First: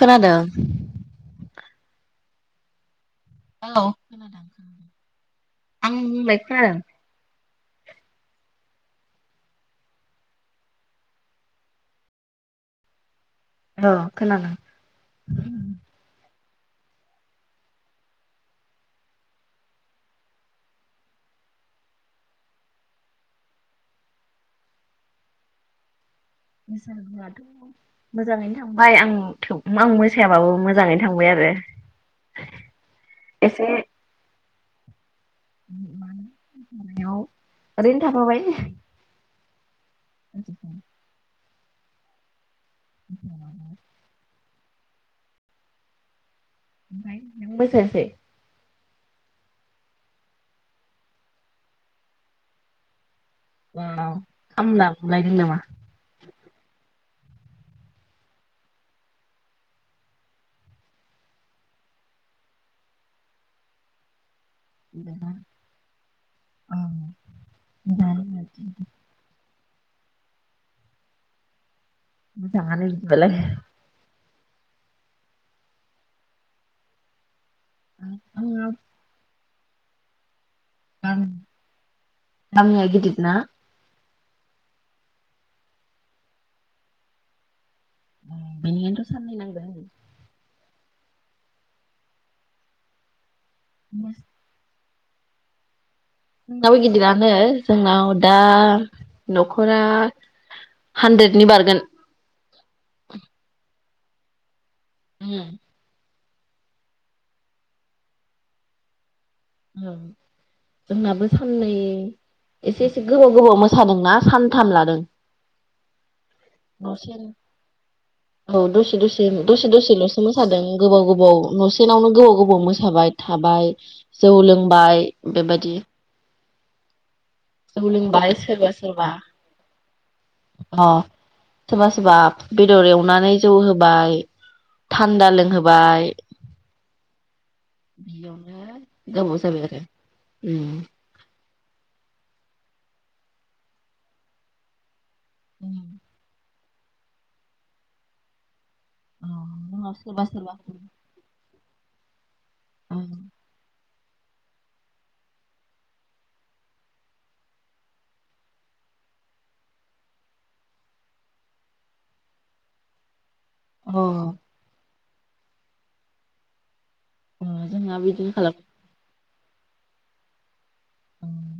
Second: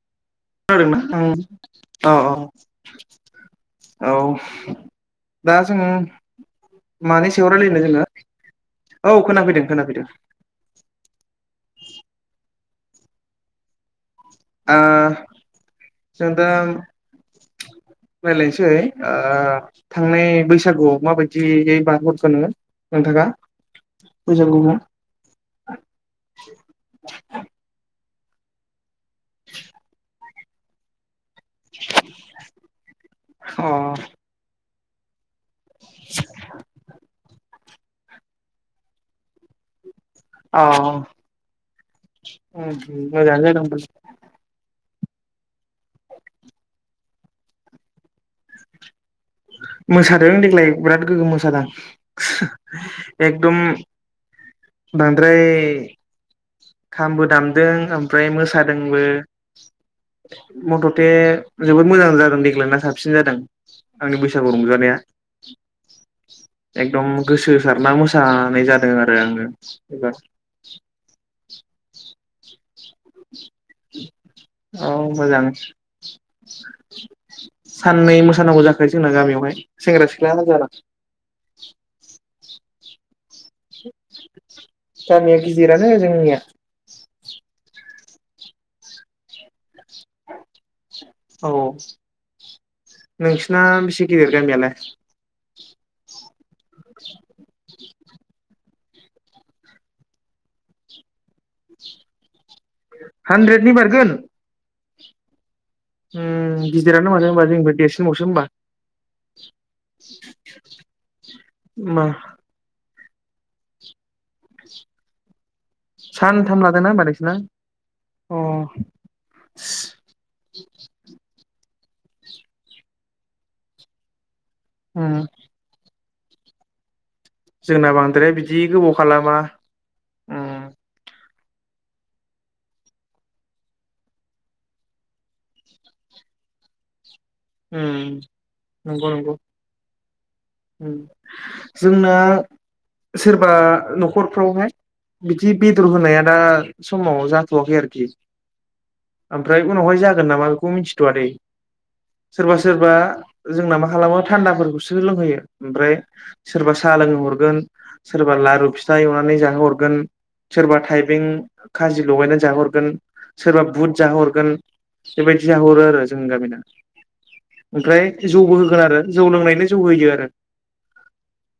खोनादों खोनादों ना अह औ अह औ खोनादों दा जों आं बुंनाय खोनादों मानि स सिङाव रायलायनो जोङो औ खोनाफैदों खोनफैदों। औ खोनादों ओ जों दा रायलायनोसै ओ थांनाय बैसागुआव माबायदियै बारहोहरखो नोङो नोंथाङा बैसागुखौ? बैसागुआथ' मोजाङैनो थां बाय आं थेव आं मोस सायाबाबो मोजाङैनो थां बाय आरो अ एसे ओरैनो थाफाबाय [unintelligible] उम उम मोजाङानो जादों होनबालाय। ओमफ्राय नों बोसोरसे मोसादों देग्लाय बिराद गोग्गोम मोसादों। एकदम खामला बुलायदों बांद्राय नामा खामबो दामदों ओमफ्राय मोसादोंबो मथ'थे जोबोद मोजां जादों देग्लायना साबसिन जादों। आंनि बै सागु रंजानाया एकदम गोसो होसारना मोसानाय जादों आरो आङो। एबार मोजाङानो इदिबालाय। औ मोजां। साननै मोसानांगौ जाखायो जोंना गामियावहाय। सेंग्रा सिख्ला जाना गामिआ गिदिरना? गामिया गिदिरानो जोंनिया। बेनिखायनोथ' साननै नांदों आरो। औ नों ना बेसे गिदिर जोंनाबो गामियालाय? जोंनाबो गिदिरानो जोंनाव दा न'खरा हानद्रेदनि बारगोन। हानद्रेदनि बारगोन? उम उम गिदिरानो माथो होमबा जोंनिफ्आयर देरसिनबावसो होमबा। औ जोंनाबो साननै मा एसे गोबाव गोबाव मोसादोंना सानथाम लादों। सानथाम लादोंना होमबा नोंसिना अ औ दसे दसे दसे दसेल'सो मोसादों गोबाव गोबाव न'सेनावनो गोबाव गोबाव मोसाबाय थाबाय। जौ लोंबाय उम बेबायदि जौ जोंना बांद्राय लोंबाय बिदि सोरबा गोबाव सोरबा खालामा उम। अ सोरबा सोरबा बेदर एवनानै जौ होबाय थान्दा लोंहोबाय। उम बियावनो नंगौ नंगौ गोबाव जाबाय आरो। उम जोंना सोरबा न'खरफ्रावहाय बिदि बेदर होनाया दा समाव जाथ'वाखै आरोखि। औ ओमफ्राय जोंनाव उनावहाय सोरबा जागोन नामा सोरबा बेखौ मिथिथ'वादै। सोरबा सोरबा अ जोंना मा मालाबा थान्दाफोरखौसो लोंहोयो। ओमफ्राय सोरबा साहा लोंहरगोन सोरबा लारु फिथा एवनानै जाहोहरगोन सोरबा थाइबें खाजि लगायनानै जाहोहरगोन। सोरबा अ बुद जाहरगोन बेबायदि जाहोहरो आरो जोंनि गामिना जोंहा ओमफ्राय बिदिनो जौबो होगोन आरो जौ लोंनायनो जौ होयो आरो उम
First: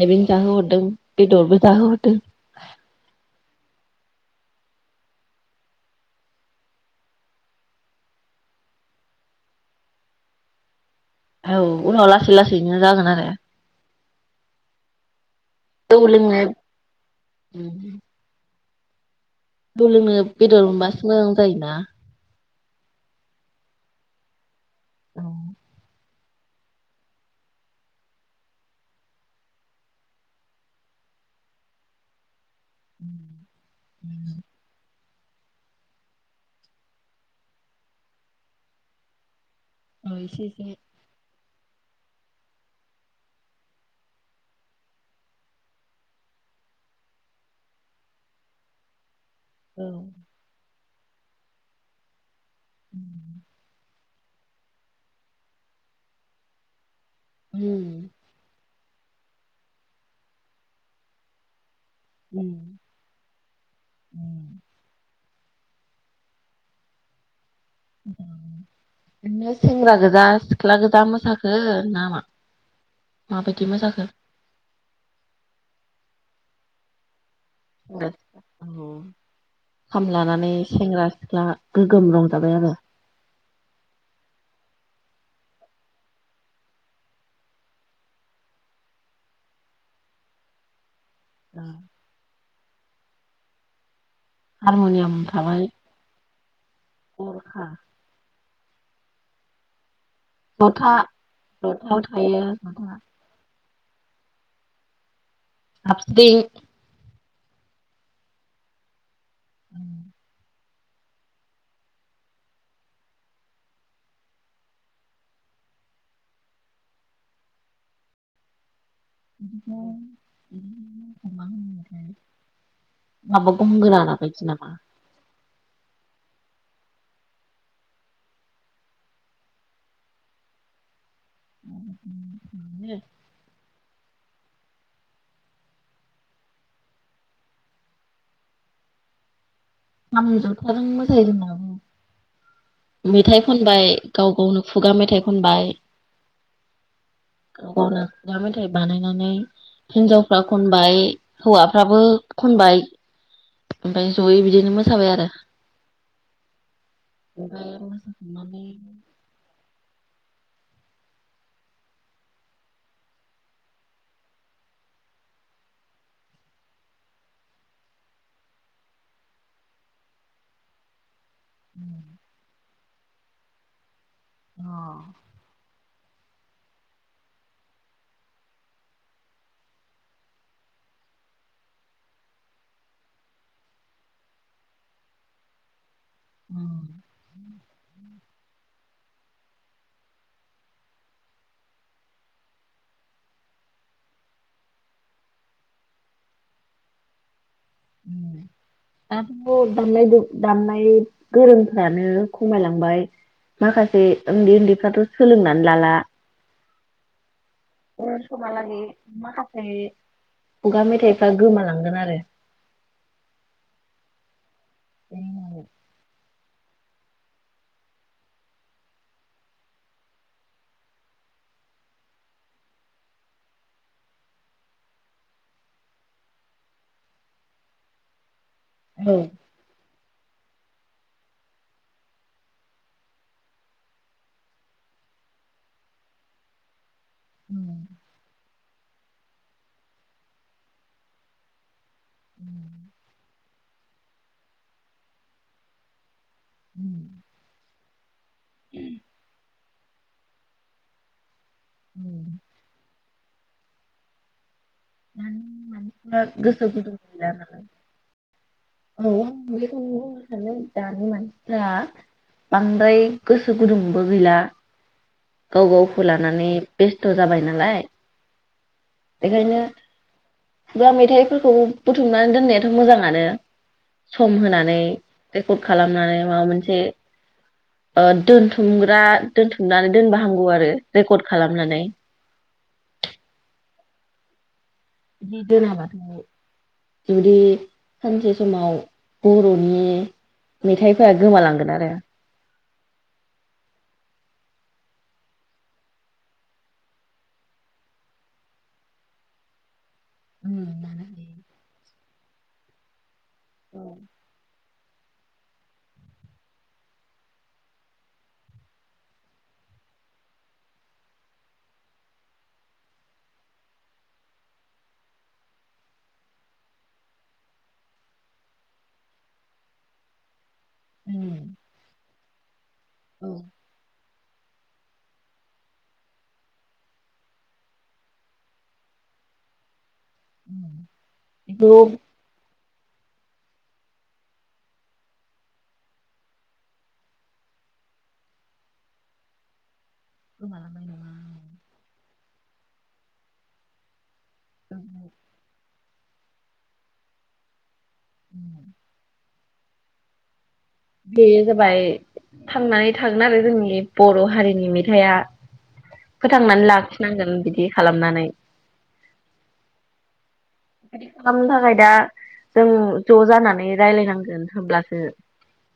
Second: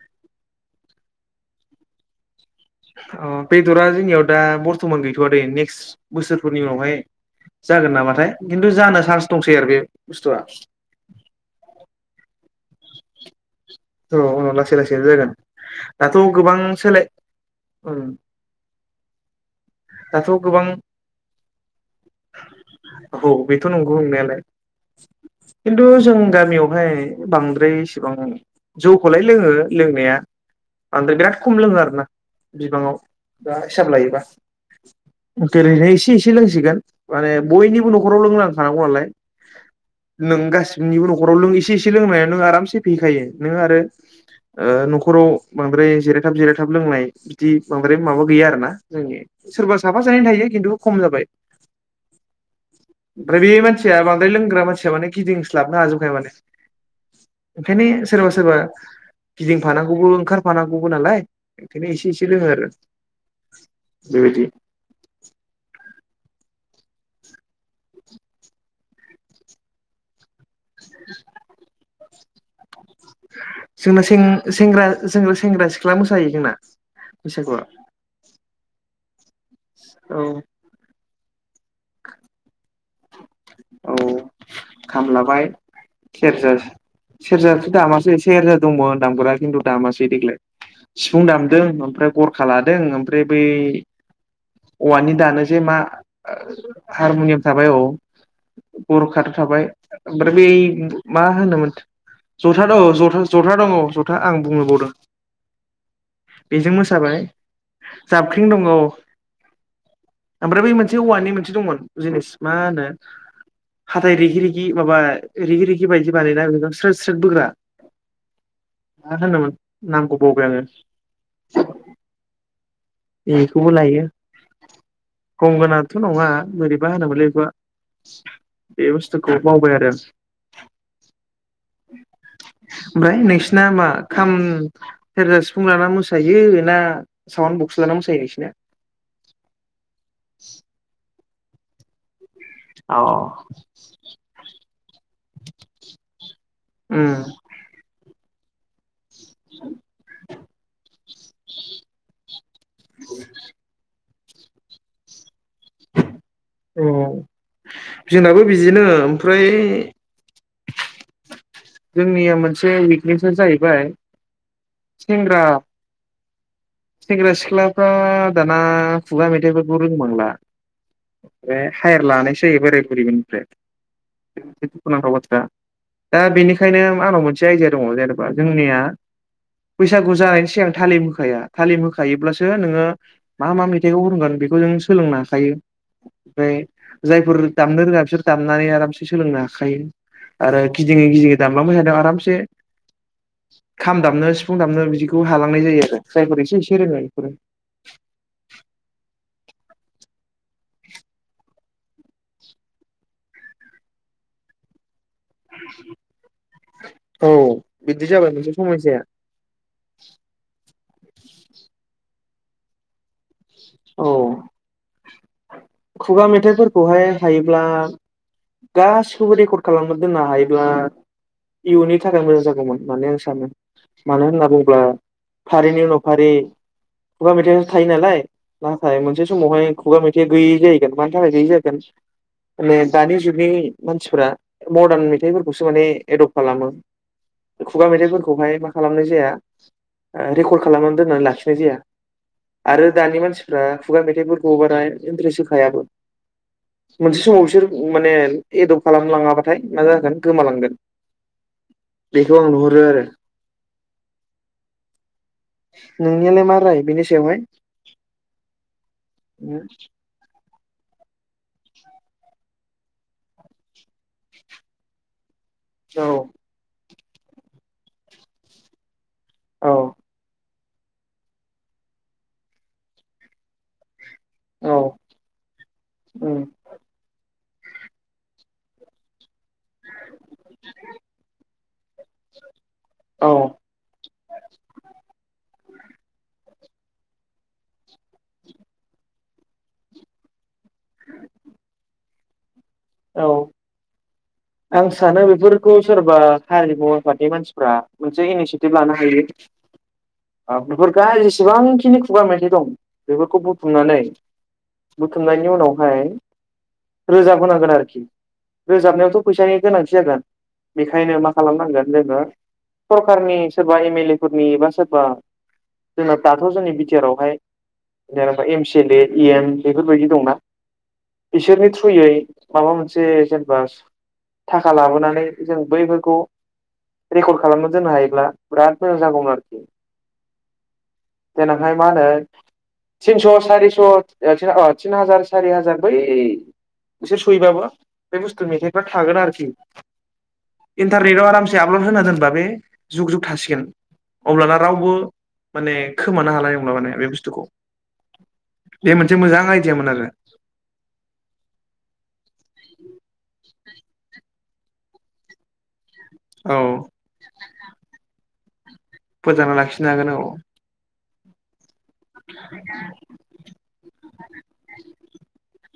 थायबें जाहो हरदों बेद'रबो जाहो हरदों। अ बेदरा जोंनियाव दा बर्थ'मान गैथ'वा दे नेक्स्ट बोसोरफोरनि उनावहाय जागोन नामाथाय खिन्थु जानो चान्स दंसै आरो बे बुस्थुआ औ उनाव लासै लासैनो जागोन आरो औ उनाव लासै लासैनो जागोन जौ दाथ' लोंनो गोबां सोलाय जौ लोंनो दाथ' बेदर गोबां मोनबासो मोजां जायोना? औ बेथ' नंगौ नंनायालाय खिन्थु जों गामियावहाय बांद्राय इसेबां जौखौलाय लोङो लोंनाया बांद्राय बिराद खम लोङो आरोना बिबाङाव बा हिसाब लायोबा ओरैनो एसे एसे लोंसिगोन माने बयनिबो न'खराव लोंलांखानांगौ नालाय औ नों एसे एसे गासिनिबो न'खराव लोङै एसे एसे लोंनायाव नों आरामसे फेखायो नों आरो न'खराव बांद्राय जिरायथाब जिरायथाब लोंनाय बिदि बांद्राय माबा गैया आरो ना जोंनिया सोरबा औ साफा सानै थायो खिन्थु खम जाबाय बे मानसिया बांद्राय लोंग्रा मानसिया माने गिदिंस्लाबनो हाजोबखाय माने ओंखायनो सोरबा सोरबा गिदिंफानांगौबो ओंखारफानांगौबो नालाय ओंखायनो एसे एसे लोङो आरो बेबायदि नोंनियाव सेवराज गोजा सिख्ला गोजा मोसाखो नामा माबायदि मोसाखो जोंनिथिं सेंग्रा जों सेंग्रा सिख्ला मोसायो जोंना बैसागुआ खाम औ लानानै सेंग्रा सिख्ला गोगोम रंजाबाय आरो औ खाम लाबाय सेरजा सेरजाथ' दामासै सेरजा दंमोन होन दामगुरा खिन्थु दामासै देग्लाय। सिफुं दामदों ओमफ्राय गरखा लादों। नों ओमफ्राय बे हारमनियाम औवानि दानो जे थाबाय मा हारमुनियाम गरखा थाबाय औ। गरखाथ' थाबाय। ओमफ्राय बै जथा मा होनोमोन जथायाव थायो जथा दङ जथा जथा दङ। जथा आं बुंनो बावदों। जाबस्रिं बेजों मोसाबाय जाबख्रिं दङ। उम। ओमफ्राय बै मोनसे औवानि मोनसे दंमोन जिनिस मा होनो? हाथाइ रिगि रिगि माबा रिगि रिगि बायदि बानायना बेखौ स्रोद स्रोद बोग्रा। मा होनोमोन नामखौ बावबाय आङो [unintelligible] माबा बेखौबो गंगोना लायो, बायदि नामा? गंगोना थ' नङा बोरैबा होनोमोनलै बेखौहा बे बुस्थुखौ बावबाय आरो आं। आमफ्राय नोंसिना मा? खाम, सेरजा, सिफुं लाना मोसायो ना साउन्ड ब बक्स लाना मोसायो नोंसिना? खाम, जथाजों मो सायो जोंनाबो। मेथाइ खनबाय गाव गावनो खुगा मेथाइ खनबाय उम गाव गावनो। गा मेथाइ बानाय नानै हिन्जावफ्रा खनबाय हौवाफ्राबो खनबाय फाय जयै बिदिनो मोसाबाय आरो। अह ओमफ्राय जोंनाबो मोसाखांनानै बिदिनो ओमफ्राय जोंनिया मोनसे विकनेसा जायैबाय सेंग्रा, सेंग्रा सिख्लाफ्रा दाना खुगा मेथाइफोरखौ रोंबांला। बे हायार लानायसै बोरै [unintelligible] [unintelligible] दुखु नांथाव अ बाथ्रा। दा बेनि खायनो आंनाव मोनसे आयडिया दङ जेनेबा जोंनिया बैसागु जानायनि सिगां थालिम होखाया थालिम होखायोब्लासो नोङो मा मा मेथाइखौ खनगोन बेखौ जों सोलोंनो हाखायो। फ्राय उम जायफोर दामनो रोङा बिसोर दामनानै आरामसे सोलोंनो हाखायो आरो गिदिङै गिदिङै दामलांबायथादों आरामसे खाम दामनो सिफुं दामनो बिदिखौ हालांनाय जायो आरो जायफोर एसे एसे रोङो बेफोरो। [unintelligible] दामनायदो दामनाय गोरोंफ्रानो खमायलांबाय माखासे उन्दै उन्दैफ्राथ' सोलोंनानै लाला। औ। बिदि ओ जाबाय मोनसे समालागै समयसाया माखासे खुगा मेथाइफ्रा गोमालांगोन आरो। औ। खुगा मेथाइफोरा। खौहाय हायोब्ला गासिखौबो रेकर्ड खालामना दोननो हायोब्ला इयुननि थाखाय मोजां जागौमोन होननानै आं सानो मानो होनना बुङोब्ला फारिनि उनाव फारि खुगा मेथाइयासो थायो नालाय। नाथाय औ मोनसे समावहाय। खुगा मेथाइ गैयै जायैगोन मानि थाखाय गैयै जागोन माने दानि जुगनि मानसिफ्रा मदार्न मेथाइफोरखौसो माने एदप्ट खालामो खुगा मेथाइफोरखौहाय मा खालामनाय जाया ओ रेकर्ड खालामनानै दोननानै लाखिनाय जाया आरो। दानि मानसिफ्रा खुगा मेथाइफोरखौ बारा इन्ट्रेस्ट होखायाबो मोनसे समाव बिसोर माने एदप्ट खालामलाङाबाथाय मा जागोन गोमालांगोन बेखौ आं नुहरो आरो। दानि नोंनियालाय मारै बिनिसायावहाय? [unintelligible] दा बांद्राय गोसो गुदुंबो गैला। गाव गावखौ औ लानानै बेस्थ जाबाय नालाय बेखायनो औ खुबा मेथाइफोरखौबो बुथुमनानै दोननायाथ मोजाङानो। सम औ होनानै रेकर्ड खालामनानै माबा मोनसे ओ दोनथुमग्रा दोनथुमनानै दोनबा हामगौ आरो रेकर्ड खालामनानै। औ बिदि दोनाबाथ जुदि सानसे समाव बरनि मेथाइफोरा गोमालांगोन आरो। औ आं सानो बेफोरखौ सोरबा हारिमु आफादनि मानसिफ्रा मोनसे इनिसियेटिभ लानो हायो। उम लानो [unintelligible] हायो जेसेबांखिनि खुगा मेथाय दं बेफोरखौ बुथुमनानै बुथुमनायनि उनावहाय रोजाब होनांगोन आरोखि रोजाबनायावथ फैसानि गोनांथि जागोन बेखायनो मा खालामनांगोन जोङो सरखारनि सोरबा एम एल ए फोरनि बा सोरबा जोंना दाथ जोंनि बिटिआर आवहाय जेनेबा M C L A EM बेफोरबायदि दंना उम बिसोरनि थ्रुयै माबा मोनसे औ जेनेबा थाखा लाबोनानै जों बैफोरखौ रेकर्ड खालामना दोननो हायोब्ला बिराद मोजां जागौमोन आरोखि। उम देनांहाय बेखौ माहोनो तिनस सारिस थिन हाजार सारि हाजार बै एसे सहैबाबो बे बुस्थु मेथाइ फोरा थागोन आरोखि। गोमालांनाय इन्टारनेटाव आरामसे नङा आपलड होना दोन। बा बे जुग जुग थासिगोन। अब्लाना रावबो माने। खोमानो हानाय नंला माने बे बुस्थुखौ। बे मोनसे मोजां। आयदियामोन आरो। बे जाबाय थांनानै थागोन आरो जोंनि। बे बर' हारिनि मेथाइआ। औ फोथांनानै लाखिनांगोन बिदि खालामनानै। फोथांना लाखिनो हागोन औ। [unintelligible] दा जों ज जानानै रायलायनांगोन होनब्लासो।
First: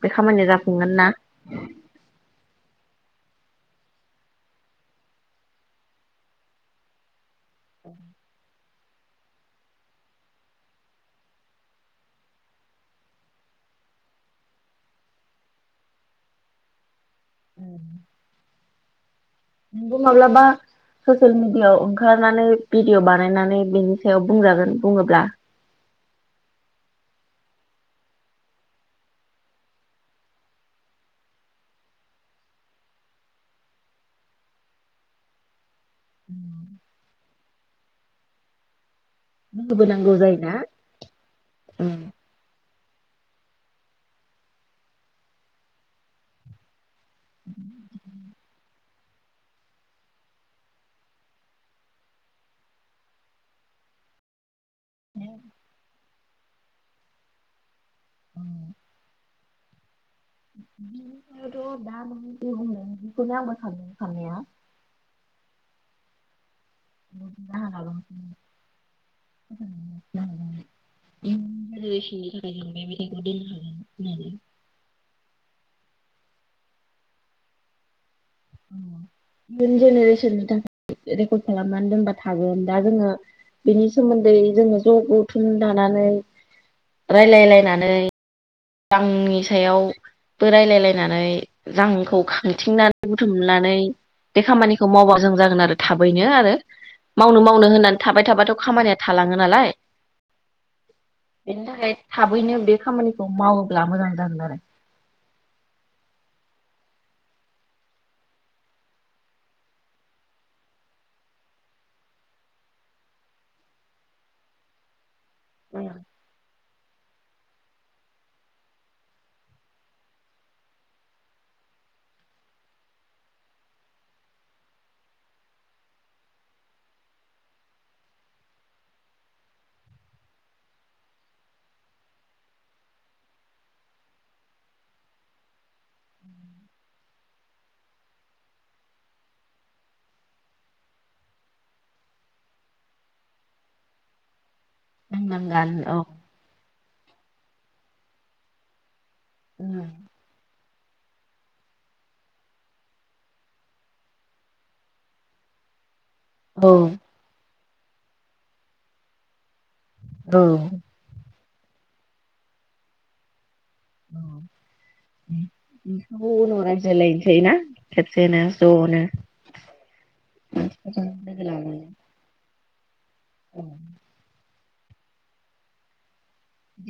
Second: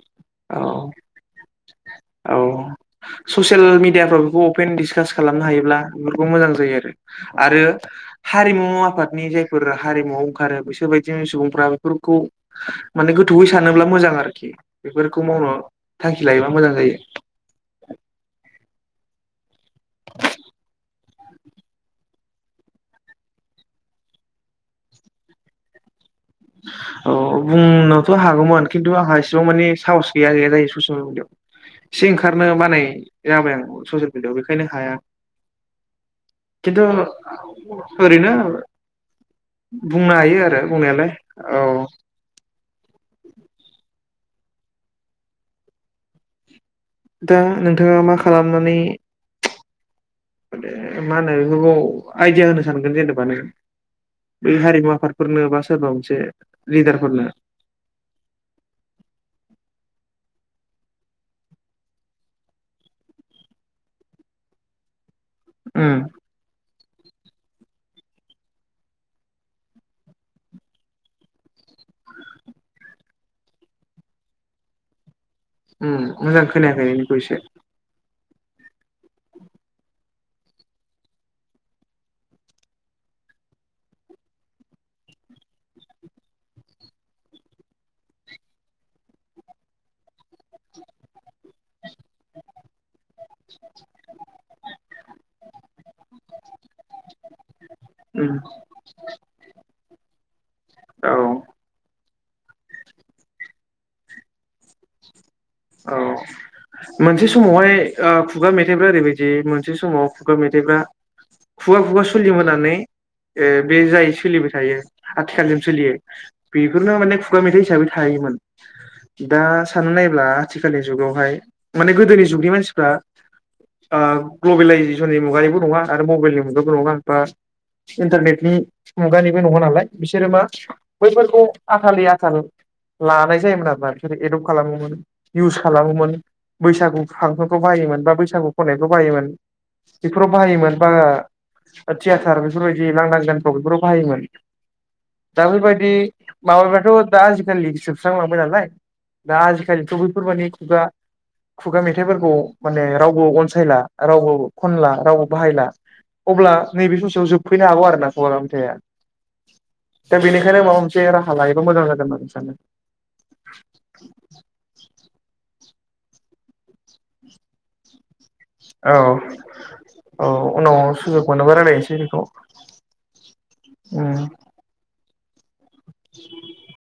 बे खामानिया जाफुंगोन ना। औ ससियेल मिडियाफ्राव बेखौ अपेन डिसकास खालामनो हायोब्ला बेफोरखौ मोजां जायो आरो। आरो हारिमुु आफादनि जायफोर हारिमुआव ओंखारो बिसोर बायदिनि सुबुंफ्रा बेफोरखौ माने गोथौयै सानोब्ला मोजां आरोखि बेफोरखौ मावनो थांखि लायोबा मोजां जायो। नोंबो माब्लाबा ससियेल मिडियाआव ओंखारनानै भिडिअ बानायनानै बेनि सायाव बुंजागोन बुङोब्ला। औ बुंनोथ' हागौमोन खिन्थु आंहा इसेबां मानि साहस गैया गैया जायो ससियेल मिडियाआव एसे ओंखारनो बानाय जाबाय आं ससियेल मिडियाआव बेखायनो हाया खिन्थु ओरैनो बुंनो हायो आरो बुंनायालाय। औ ओम। [inaudible] दा नोंथाङा मा खालामनानै [unintelligible] आइदिया होनो सानगोन जेनेबा नों। बै हारिमु आफादफोरनो बा सोरबा मोनसे लिदारफोरनो। ओम। [inaudible] बिफ्रायथ' दा नों जि होनदों बिखौनो आंबो सानदों साननाया। उम। [unintelligible] ओम मोजां खोनायाखै इनिखौ एसे। इउन जेनेरेसेननि थाखाय रेकर्ड खालामनानै दोनबा थागोन दा जोङो बेनि सोमोन्दै जोङो ज' गौथुन दानानै रायलायलायनानै। आंनि सायावबो रायलायलायनानै। जांखौ थिंना बुथुमनानै बे खामानिखौ मावबा मोजां जागोन आरो थाबैनो आरो मावनो मावनो होननानै थाबाय उम थाबाथ' खामानिया थालाङो नालाय औ बेनि थाखाय थाबैनो बे खामानि मावोब्ला मोजां जागोन आरो औ मोनसे समावहाय ओ खुगा मेथाइफ्रा ओरैबायदि मोनसे समाव खुगा मेथाइफ्रा खुगा खुगा सोलिबोनानै ओ बे जाय सोलिबाय थायो आथिखालसिम सोलियो बेफोरनो माने खुगा मेथाइ हिसाबै थायोमोन दा साननो नायब्ला आथिखालनि जुगावहाय माने गोदोनि जुगनि मानसिफ्रा ओ ग्लबेलाइजेसननि मुगानिबो नङा आरो मबाइलनि मुगाबो नङा बा इन्टारनेटनि मुगानिबो नङा नालाय बिसोरो मा बैफोरखौ आथाललि आथाल लानाय जायोमोन आरोना बिसोरो एदपट खालामोमोन निउस खालामोमोन बैसागु खां फ्राव बाहायोमोन बा बैसागु खनायफ्राव बाहायोमोन बेफोराव बाहायोमोन बा थियाटार बेफोरबायदि लांदां गानफ्राव बेफोराव बाहायोमोन दा मावनांगोन बेबायदि औ माबायोबाथ ' दा आजिखालि जोबस्रांलांबाय नालाय दा [unintelligible] बैफोर माने खुगा खुगा मेथाइफोरखौ माने रावबो अनसायला रावबो खनला रावबो बाहायला अब्ला औ नैबे समसेयाव जोब फैनो हागौ आरोना खुगा मेथाइआ थाया दा बेनिखायनो माबा मोनसे रा हा लायोबा मोजां जागोन होनना सानो। बिसोरखौ थायोना औ औ उनाव मानसिफोरजों सुजुग लोगो मोननोबा लानानै रायलायनोसै बेखौ औ उम [inaudible]